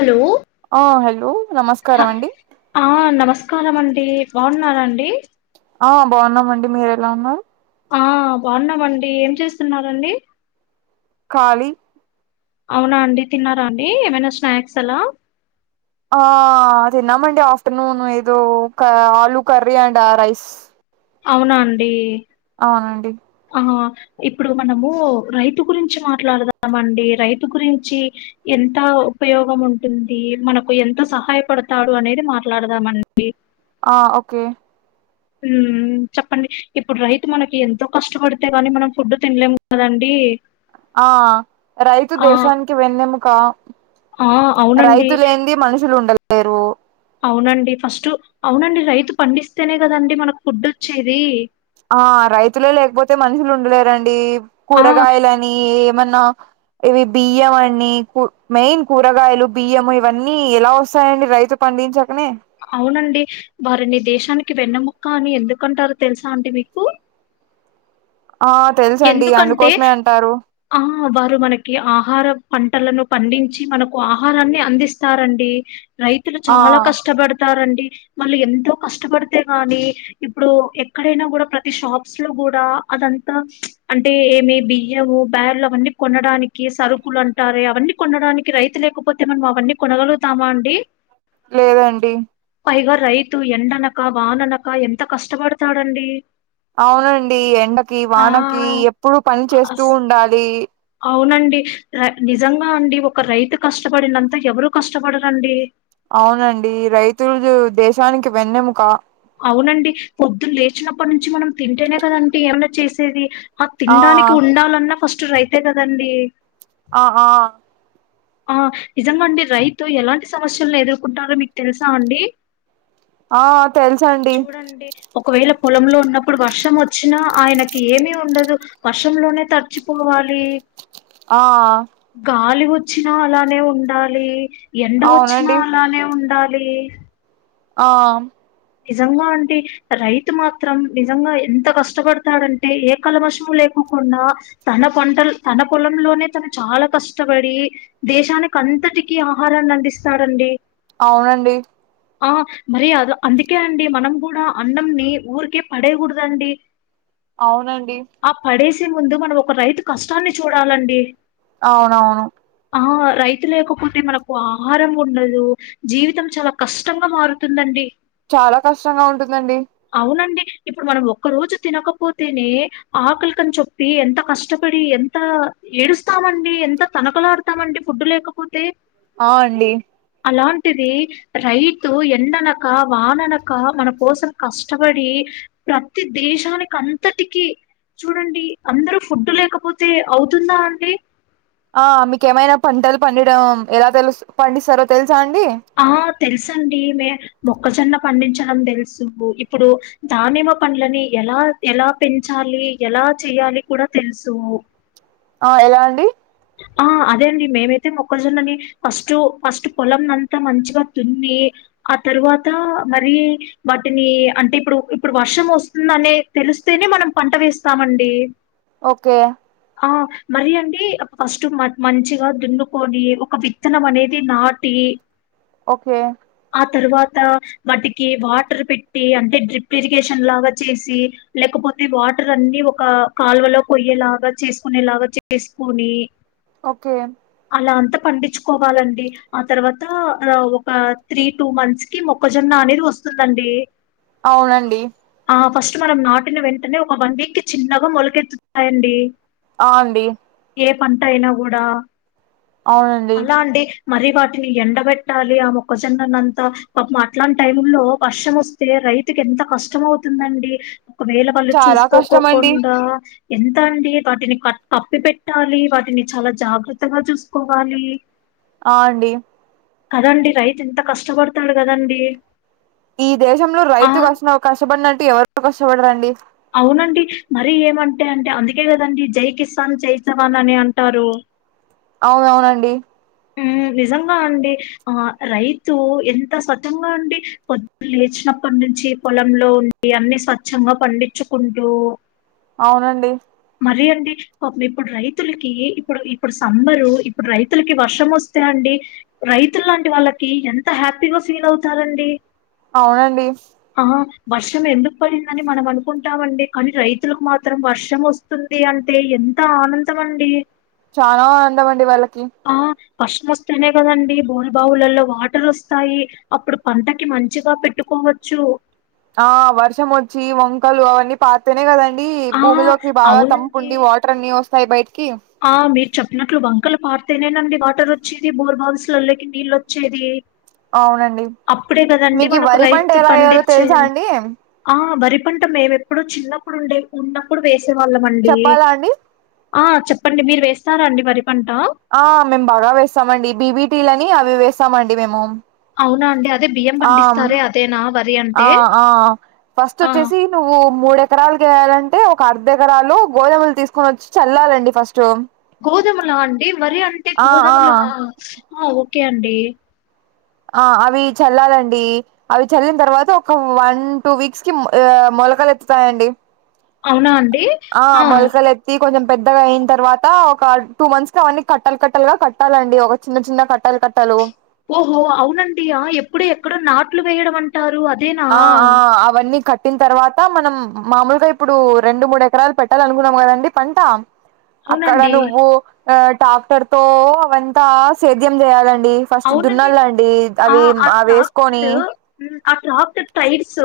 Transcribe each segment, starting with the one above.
Hello ఆ hello అ నమస్కారం అండి హా నమ స్కారం అండి బాగున్నారండి ఆ బాగున్నామండి మీరు ఎలా ఉన్నారు ఆ బాగున్నామండి ఏం చేస్తున్నారండి ఖాళీ అవునా అండి తిన్నారా అండి ఏమైనా స్నాక్స్ అలా ఆ తిన్నామండి ఆఫ్టర్నూన్ ఏదో ఒక ఆలూ కర్రీ అండ్ రైస్ అవునా అండి అవునండి ఆ ఇప్పుడు మనము రైతు గురించి మాట్లాడుదామండి రైతు గురించి ఎంత ఉపయోగం ఉంటుంది మనకు ఎంత సహాయపడతాడు అనేది మాట్లాడదామండి ఆ ఓకే ఉమ్మ్ చెప్పండి ఇప్పుడు రైతు మనకి ఎంతో కష్టపడితే గాని మనం ఫుడ్ తినలేము కదండీ ఆ రైతు దేశానికి వెన్నెముక ఆ అవునండి రైతు లేనిదే మనుషులు ఉండలేరు అవునండి ఫస్టు అవునండి రైతు పండిస్తేనే కదండి మనకు ఫుడ్ వచ్చేది ఆ రైతులే లేకపోతే మనుషులు ఉండలేరండి ఆ! కూరగాయలని మన్న ఇవి బియ్యం అన్ని కు మెయిన్ కూరగాయలు, బియ్యం ఇవన్నీ ఎలా వస్తాయండి. రైతు పండించ అవునండి వారిని దేశానిక్ కి వెన్నముక్క అని ఎందుకుంటారు తెలుసా అండి మీకు? ఆ తెలుసండి ఎందుకంటే అందుకోసమే అంటారు హా వారు మనకి ఆహారం పంటలను పండించి మనకు ఆహారాన్ని అందిస్తారండి. రైతులు ఆ చాలా కష్టపడ్ తారండి. మళ్ళీ ఎంతో కష్టపడితే గాని ఇప్పుడు ఎక్కడైనా గూడా ప్రతి షాప్స్ లో గ్ గూడా అదంతా ప్చ్ అంటే ఏమి బియ్యము, బేర్లు అవన్నీ కొనడానికి, సరుకులు అంటారు అవన్నీ కొనడానికి రైత్ రైతు లేకపోతే మనం అవన్నీ కొనగలుగుతామా అండి. లేదండి పైగా రైతు ఎండనక, వాననక ఎంత కష్టపడతాడండి. అవునండి ఎండకి, ఆ! వానకి ఎప్పుడు పని చేస్తూ అస్ ఉండాలి. అవునండి. రై నిజంగా అండి, ఒక రైతు కష్టపడినంతా ఎవరు కష్టపడరండి. అవునండి రైతులు, దేశానికి వెన్నెముఖ అవునండి పొద్దున్ లేచినప్పటి నుంచి మనం తింటేనే కదంటి ఏమన్నా చేసేది. ఆ తినడానికి ఉండాలన్నా ఫస్ట్ రైతే కదండి. ఆ ఆ ఆ నిజంగా అండి రైతు ఎలాంటి సమస్యల్ను ఎదుర్కొంటన్నారో మీకు తెలుసా అండి. ఆ వ చూడండి. ఒ ఒకవేళ పొలంలో ఉన్నప్పుడు వర్షం వచ్చినా ఆయనకి ఏమీ ఉండదు, వర్షంలోనే తర్చిపోవా లి ఆ వచ్చినా అలానే ఉండాలి, ఎండ వచ్చినా అవునండి అలానే ఉండాలి. ఆ నిజంగా అంటి రైతు మాత్రం నిజంగా ఎంత కష్టపడతాడంటే, ఏ కలమశము లేక్ కోకుండా తన పంటల్, తన పొలంలోనే తను చాలా కష్టపడి దేశానికి అన్ అంతటిక ఆహారాన్ని అందిస్తాడండి అవునండి ఆ మరి అల అందుకే అండి మనం గూడా అన్నంని ఊరికే పడేయ్గుడ్దండి. అవునండి చే ముందు మనం ఒక రైతు కష్టాన్ని చూడాలండి. అవునవును ఆ రైతు లేకపోతే మనకు ఆహారం ఉండదు, జీవితం చాల కష్టంగా మారుతుందండి. చాలా కష్టంగా ఉంటుందండి అవునండి. ఇప్పుడు మనం ఒక్క రోజు తినకపోతేనే, ఆకలికని చొప్పి ఎంత కష్టపడి. ఎంత ఏడుస్తామండి. ఎంత తనకలాడుతామండి. ఫుడ్డు లేకపోతే అవ్ అండి అలాంటిది రైతు ఎండనక, వాననక మన కోసం కష్టపడి ప్రతి దే దేశానికి అంతటికీ చూడండి అందరుూ ఫుడ్డు లేకపోతే, అవుతుందా అండి. ఆ మీకేమైనా పంటలు పడడం. ఎలా తెలుస్ పండిస్తారో తెల్ ఆ తెలుసు అండి ఈమె మొక్కజొన్న పండించడం తెలుసు ఇప్పుడు దానిమ్మ పండ్లని ఎలా ఎలా పెంచ మను లి ఎలా చేయాలి కూడా తెలుసు ఆ ఎలా అండి ఆ అదే అండి మేము అయితే మొక్కజొన్నని ఫస్ట్ ఫస్ట్ పొలం నంత మంచిగా దున్న ఆ తరువాత మరి వాటిని అంటే ఇప్పుడు ఇప్పుడు వర్షం వస్తుందని తెలుసు వస్తేనే మనం పంట వేస్తామండి ఓకే ఆ మరి అండి ఫస్ట్ మ మంచిగా దున్నుకొని ఒక విత్తనం అనేది నాటి ఓకే ఆ తర్వాత వాటికి వాటర్ పెట్టి అంటే డ్రిప్ ఇరిగేషన్ లాగా చేసి లేకపో కొద్ది వాటర్ అన్ని ఒక కాల్వలో పోయేలాగా చేసుకునేలాగా చేసుకొని ఓకే అలా అంత పండించుకోవాలండి ఆ తర్వాత ఒక త్రీ టూ మంత్స్ కి మొక్కజొన్న అనేది వస్తుందండి అవునండి ఆ ఫస్ట్ మనం నాటిని వెంటనే ఒక వన్ వీక్ కి చిన్నగా మొలకెత్తుతాయండి అ అండి ఏ పంట అయినా కూడా అవునండి మరి వాటిని ఎండబెట్టాలి ఆ మొక్కజొన్న నంతా పాపం అట్లాంటి టైమ్ లో వర్షం వస్తే రైతుకి ఎంత కష్టం అవుతుందండి ఒకవేళ వాళ్ళు చాలా చూసుకో కష్టం అండి కోకుండా ఎంత అండి వాటిని క కప్పి పెట్టాలి వాటిని చాలా జాగ్రత్తగా చూసుకో వాటి ఆ అండి కదండి రైతు ఎంత కష్టపడతాడు కదండీ ఈ దేశంలో రైతు కష్ట కష్టపడినట్టు ఎవరు కష్టపడరండి అవునండి మరి ఏమంటే అంటే అందుకే కదండి జై కిసాన్ జై జవాన్ అని అంటారు అవునవునండి హు నిజంగా అండి ఆ రైతు ఎంత స్వచ్ఛంగా అండి పొద్దున లేచినా అప్పటినుంచి పొలంలో ఉండి అన్ని స్వచ్ఛంగా పండించుకుంటూ అవునండి సరే అండి పాపం ఇప్పుడు రైతులకి ఇప్పుడు సమ్మరు ఇప్పుడు రైతులకి వర్షం వస్తే అండి రైతులాంటి వాళ్లకి ఎంత హ్యాపీగా ఫీల్ అవుతారు అండి అవునండి వర్షం ఎందుకు పడిందని మనం అనుకుంటామండి కానీ రైతులకు మాత్రం వర్షం వ వస్తుంది అంటే ఎంత ఆనందం అండి చాలా ఆనందం అండి వాళ్ళకి వర్షం వస్తేనే కదండి బోరు బావులలో వాటర్ వస్తాయి అప్పుడు పంటకి మంచిగా పెట్టుకో కోవచ్చు ఆ వర్షం వచ్చి వంకలు అవన్నీ పారితేనే కదండి అండి ఆ! భూమిలోకి బాగా తంపు అవునండి. ఉండి వాటర్ అన్ని వస్తాయి బయటకి ఆ మీరు చెప్పినట్లు బాగు మొక్కలకి పారితేనే అండి వాటర్ వచ్చేది బోర్ బావుస్ లల్లకి నీళ్ళు వచ్చేది అవునండి అప్పుడే కదండీ మీకు ఈ మనకు వరి పంట రైతు ఎలా వేయాలో పండించే తెలుసా అండి ఆ వరి పంట మేము ఎప్పుడు చిన్నప్పుడు ఉండే ఉన్నప్పుడు వేసేవాళ్ళం అండి చెప్పాలా అండి ఆ చెప్ చెప్పండి మీరు వేస్తారా అండి వరి పంట ఆ మేము బాగా వేస్తామండి బీబీటీలు అని అవి వేసామండి మేము అవునా అండి అదే బియ్యం ఆమ్ పండిస్తారే అదేనా వరి ఆ అంటే? ఆ ఫస్ట్ ఆ! వచ్చేసి నువ్వు మూడు ఎకరాలకి వేయాలంటే ఒక అర్ధ ఎకరాలు గోధుమలు తీసుకొని వచ్చి చల్లాలండి ఫస్ట్ గోధుమల అండి మరి అంటే ఆ ఆ గోధుమల ఆ ఓకే అండి ఆ అవి చల్లాలండి అవి చల్లిన తర్వాత ఒక వన్ టూ వీక్స్ కి ఆ మొలకలు ఎత్తుతాయండి అవునా ఆ మొలకలెత్తి కొంచెం పెద్దగా అయిన తర్వాత ఒక టూ మంత్స్ కి అవన్నీ కట్టలు కట్టలుగా కట్టాలండి ఒక చిన్న చిన్న కట్టలు కట్టలు ఓహో అవునండి ఆ ఎప్పుడు ఎక్కడో నాట్లు వేయడం అం ఆ ఆ అవన్నీ కట్ పెట్టిన తర్వాత మనం మామూలుగా ఇప్పుడు రెండు, మూడు ఎకరాలు పెట్టాలనుకున్నాం కదండీ పంట అక్కడ అవునండి నువ్వు ఆ టాక్టర్ తో అవంతా సేద్యం చేయాలం డి ఫస్ట్ అవునండి దున్నాల అండి ఆ అవి ఆ మా అవి వేసుకొని ట్రాక్టర్ మ్, ఆ డ్రాఫ్ట్ టైర్స్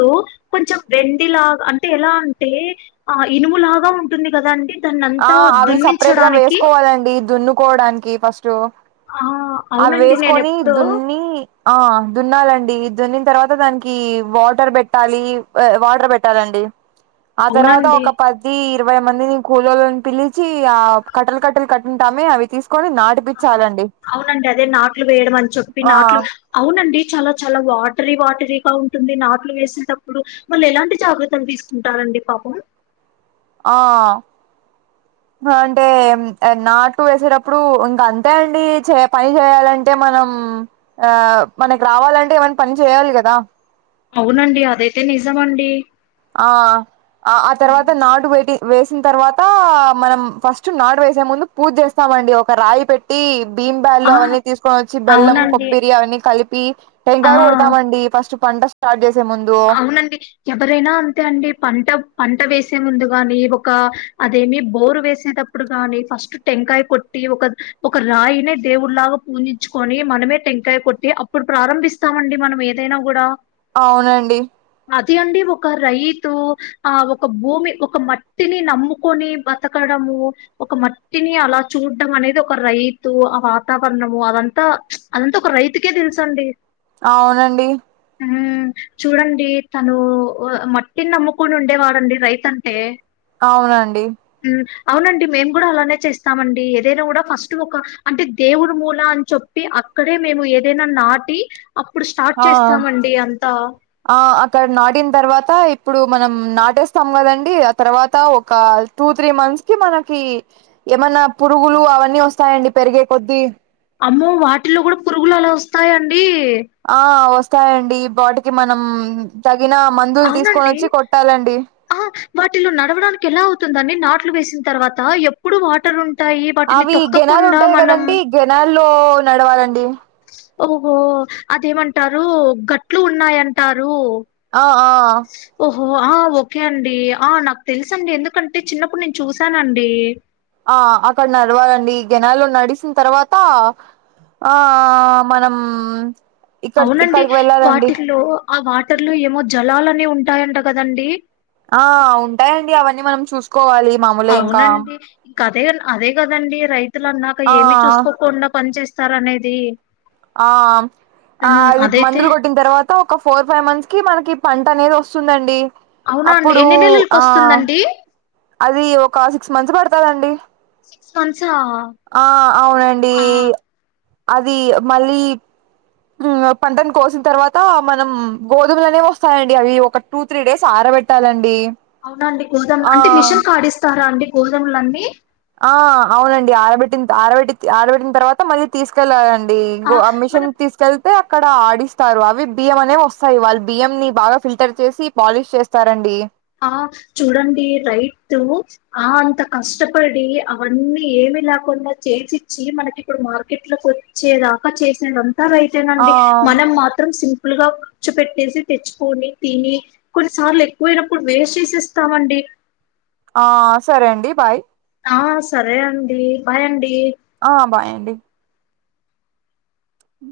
కొంచెం వెండిలాగా అంటే ఎలా అంటే ఆ ఇనుములా బాగా ఉంటుంది కదా అండి దాన్ని అంతా ఆ అవి సపరేట్ గా దున్నించడానికి వేసుకోవాలండి దున్నుకోవడానికి ఫస్ట్ ఆ అవి అవునండి నేను వేసుకొని ఎప్పుడో దున్ని ఆ దున్నాలండి ఈ దున్నిన తర్వాత దానికి వాటర్ పెట్టాలి ఆ వాటర్ పెట్టాలండి. ఆ తర్వాత అవునండి ఒక పది ఇరవై మందిని కూలోలను పిలిచి ఆ కట్టలు కట్టలు కట్టింటామే అవి తీసి కొన్ని ఆ నాటిపిచ్చాలండి అవునండి అదే నాట్లు వేయడం అని చెప్పి ఆ నాట్లు అవు నండి చాలా చాలా వాటరీ వాటరీగా ఉంటుంది నాట్లు వేసేటప్పుడు వాళ్ళు ఎలాంటి జాగ్రత్తలు తీసు కుంటారండి పాపం ఆ అంటే నాటు వేసేటప్పుడు ఇంక అంతే అండి చే పని చేయాలంటే మనం ఆ మనకి రావాలంటే ఏమ అవునండి అదైతే నిజమండి ఆ ఆ ఆ తర్వాత నాటు వేటి వేసిన తర్వాత మనం ఫస్ట్ నాటు వేసే ముందు పూజ చేస్తా అండి ఒక రాయి పెట్టి బీంబ్యాలు ఆ అవన్నీ తీసుకొని వచ్చి బెల్లం అవునండి కొబ్బరి అవన్నీ కలిపి ఆ టెంకాయ కొడతామండి ఫస్ట్ పంట స్టార్ట్ చేసే ముందు అవునండి ఎవరైనా అంతే అండి పంట పంట వేసే ముందు గాని ఒక అదేమి బోరు వేసే టప్పుడు గాని ఫస్ట్ టెంకాయ కొట్టి ఒక ఒక రాయినే దేవుడిలాగా పూజించుకొని మనమే టెంకాయ కొట్టి అప్పుడు ప్రారంభిస్తామండి మనం ఏదైనా కూడా అవునండి అది అండి ఒక రైతు ఆ ఒక భూమి ఒక మట్టిని నమ్ముకొని బతకడం ఒక మట్టిని అలా చూడ్డం అనేది ఒక రైతు ఆ వాతావరణము అదంతా ఉచ్ అంతా ఒక రైతుకే తెలుసండి అవునండి ఉ చూడండి తను ఓ మట్టిని నమ్ముకుని ఉండేవాడంండి రైతు అంటే అవునండి ఉమ్ అవునండి మేము కూడా అలానే చేస్తామండి ఏదైనా కూడా ఫస్ట్ ఒక అంటే దేవుడు మూల అని చెప్పి అక్ అక్కడే మేము ఏదైనా నాటి అప్పుడు స్టార్ట్ ఆ చేస్తామండి అంతా ఆ అక్కడ నాటిన తర్వాత ఇప్పుడు మనం నాటేస్తాం కదండి ఆ తర్వాత ఒక టూ టూ త్రీ మంత్స్ కి మనకి ఏమన్నా పురుగులు అవన్నీ వస్తాయండి పెరిగే కొద్ది అమ్మో వాటిలో కూడా పురుగులు అలా వస్తాయిండి ఆ వస్తాయండి బాటికి మనం తష్ అవునండి ఆ వాటిలో నడవడానికి ఎలా అవుతుందని నాట్లు వేసిన తర్వాత ఎప్పుడు వాటర్ ఉంటాయి. వాటిని అవి గెనాలు తొక్కకుండా ఉంటాయి మనం కదండీ గెనాల్లో నడవాలండి ఓహో అదేమంటారు గట్లు ఉన్నాయంటారు ఆ ఆ ఆ ఓకే అండి ఆ నాకు తెలుస అండి ఎందుకంటే చిన్నప్పుడు నేను చూసానండి ఆ అక్కడ నడవాలండి ఈ గనాల్లో నడిసిన తర్వాత ఆ ఆ మనం ఇక్కడ అవునండి ఇక్కడికి వెళ్ళాలండి వాటిలో ఆ వాటర్ లో ఏమో జలాలని ఉంటాయంట కదండి ఆ ఉంటాయంండి అవన్నీ మనం చూసుకోవాలి మామూలే ఇంకా అవునండి. ఇంక అదే అదే కదండి రైతులు అన్నాక ఆ ఏమి చూసుకోకుండా పని చేేస్తారు అనేది ఆ ఆ అది అదైతే మందులు కొట్టిన తర్వాత ఒక ఫోర్ ఫైవ్ మంత్స్ కి మనకి పన్ట్ అనేది వస్తుందండి అవునా అండి? అప్పుడు ఎన్ని ఆ నెలలకొస్తుందండి? అది ఒక సిక్స్ మంత్స్ పడతాదండి సిక్స్ మంత్సా ఆ అవునండి ఆ అది మళ్ళీ ఉమ్ పంటను కోసిన తర్వాత మనం గోధుమలునే వస్తాయండి అవి ఒక టూ త్రీ డేస్ ఆ పెట్టాలండి అవునండి గోధుమ్ అంటే మిషన్ కాడిస్తారా అండి గోధుమలన్నీ ఆ అవునండి ఆరబెట్టి ఆరబెట్టి ఆరబెట్టిన తర్వాత మళ్ళీ తీసుకెళ్ళాలండి ఆ డిపో మనం అమిషన్ తీస్కెల్ తే అక్కడ ఆడిస్తారు అవి బియ్యం అనేవి వస్తాయి వాళ్ళు బియ్యం ని బాగా ఫిల్టర్ చేసి పాలిష్ చేస్తారండి ఆ చూడండి రైతు ఆ అంత కష్టపడి అవన్నీ ఏమ్ ఏమ్ లేకుండా చేసి ఇచ్చి మనకి ఇప్పుడు మార్కెట్ లోకి వచ్చేదాకా చేసిదంత అంత రైతే ఆ అండి మనం మాత్రం సి ప్పులుగా కూర్చు పెట్టేసి తెచ్చుకొని తిని కొన్నిసార్లు ఎక్కువైన నప్పుడు వేస్ట్ చేసేస్తామండి ఆ సరే అండి బాయ్ ఆ సరే అండి బాయ్ అండి ఆ బాయండి ఉ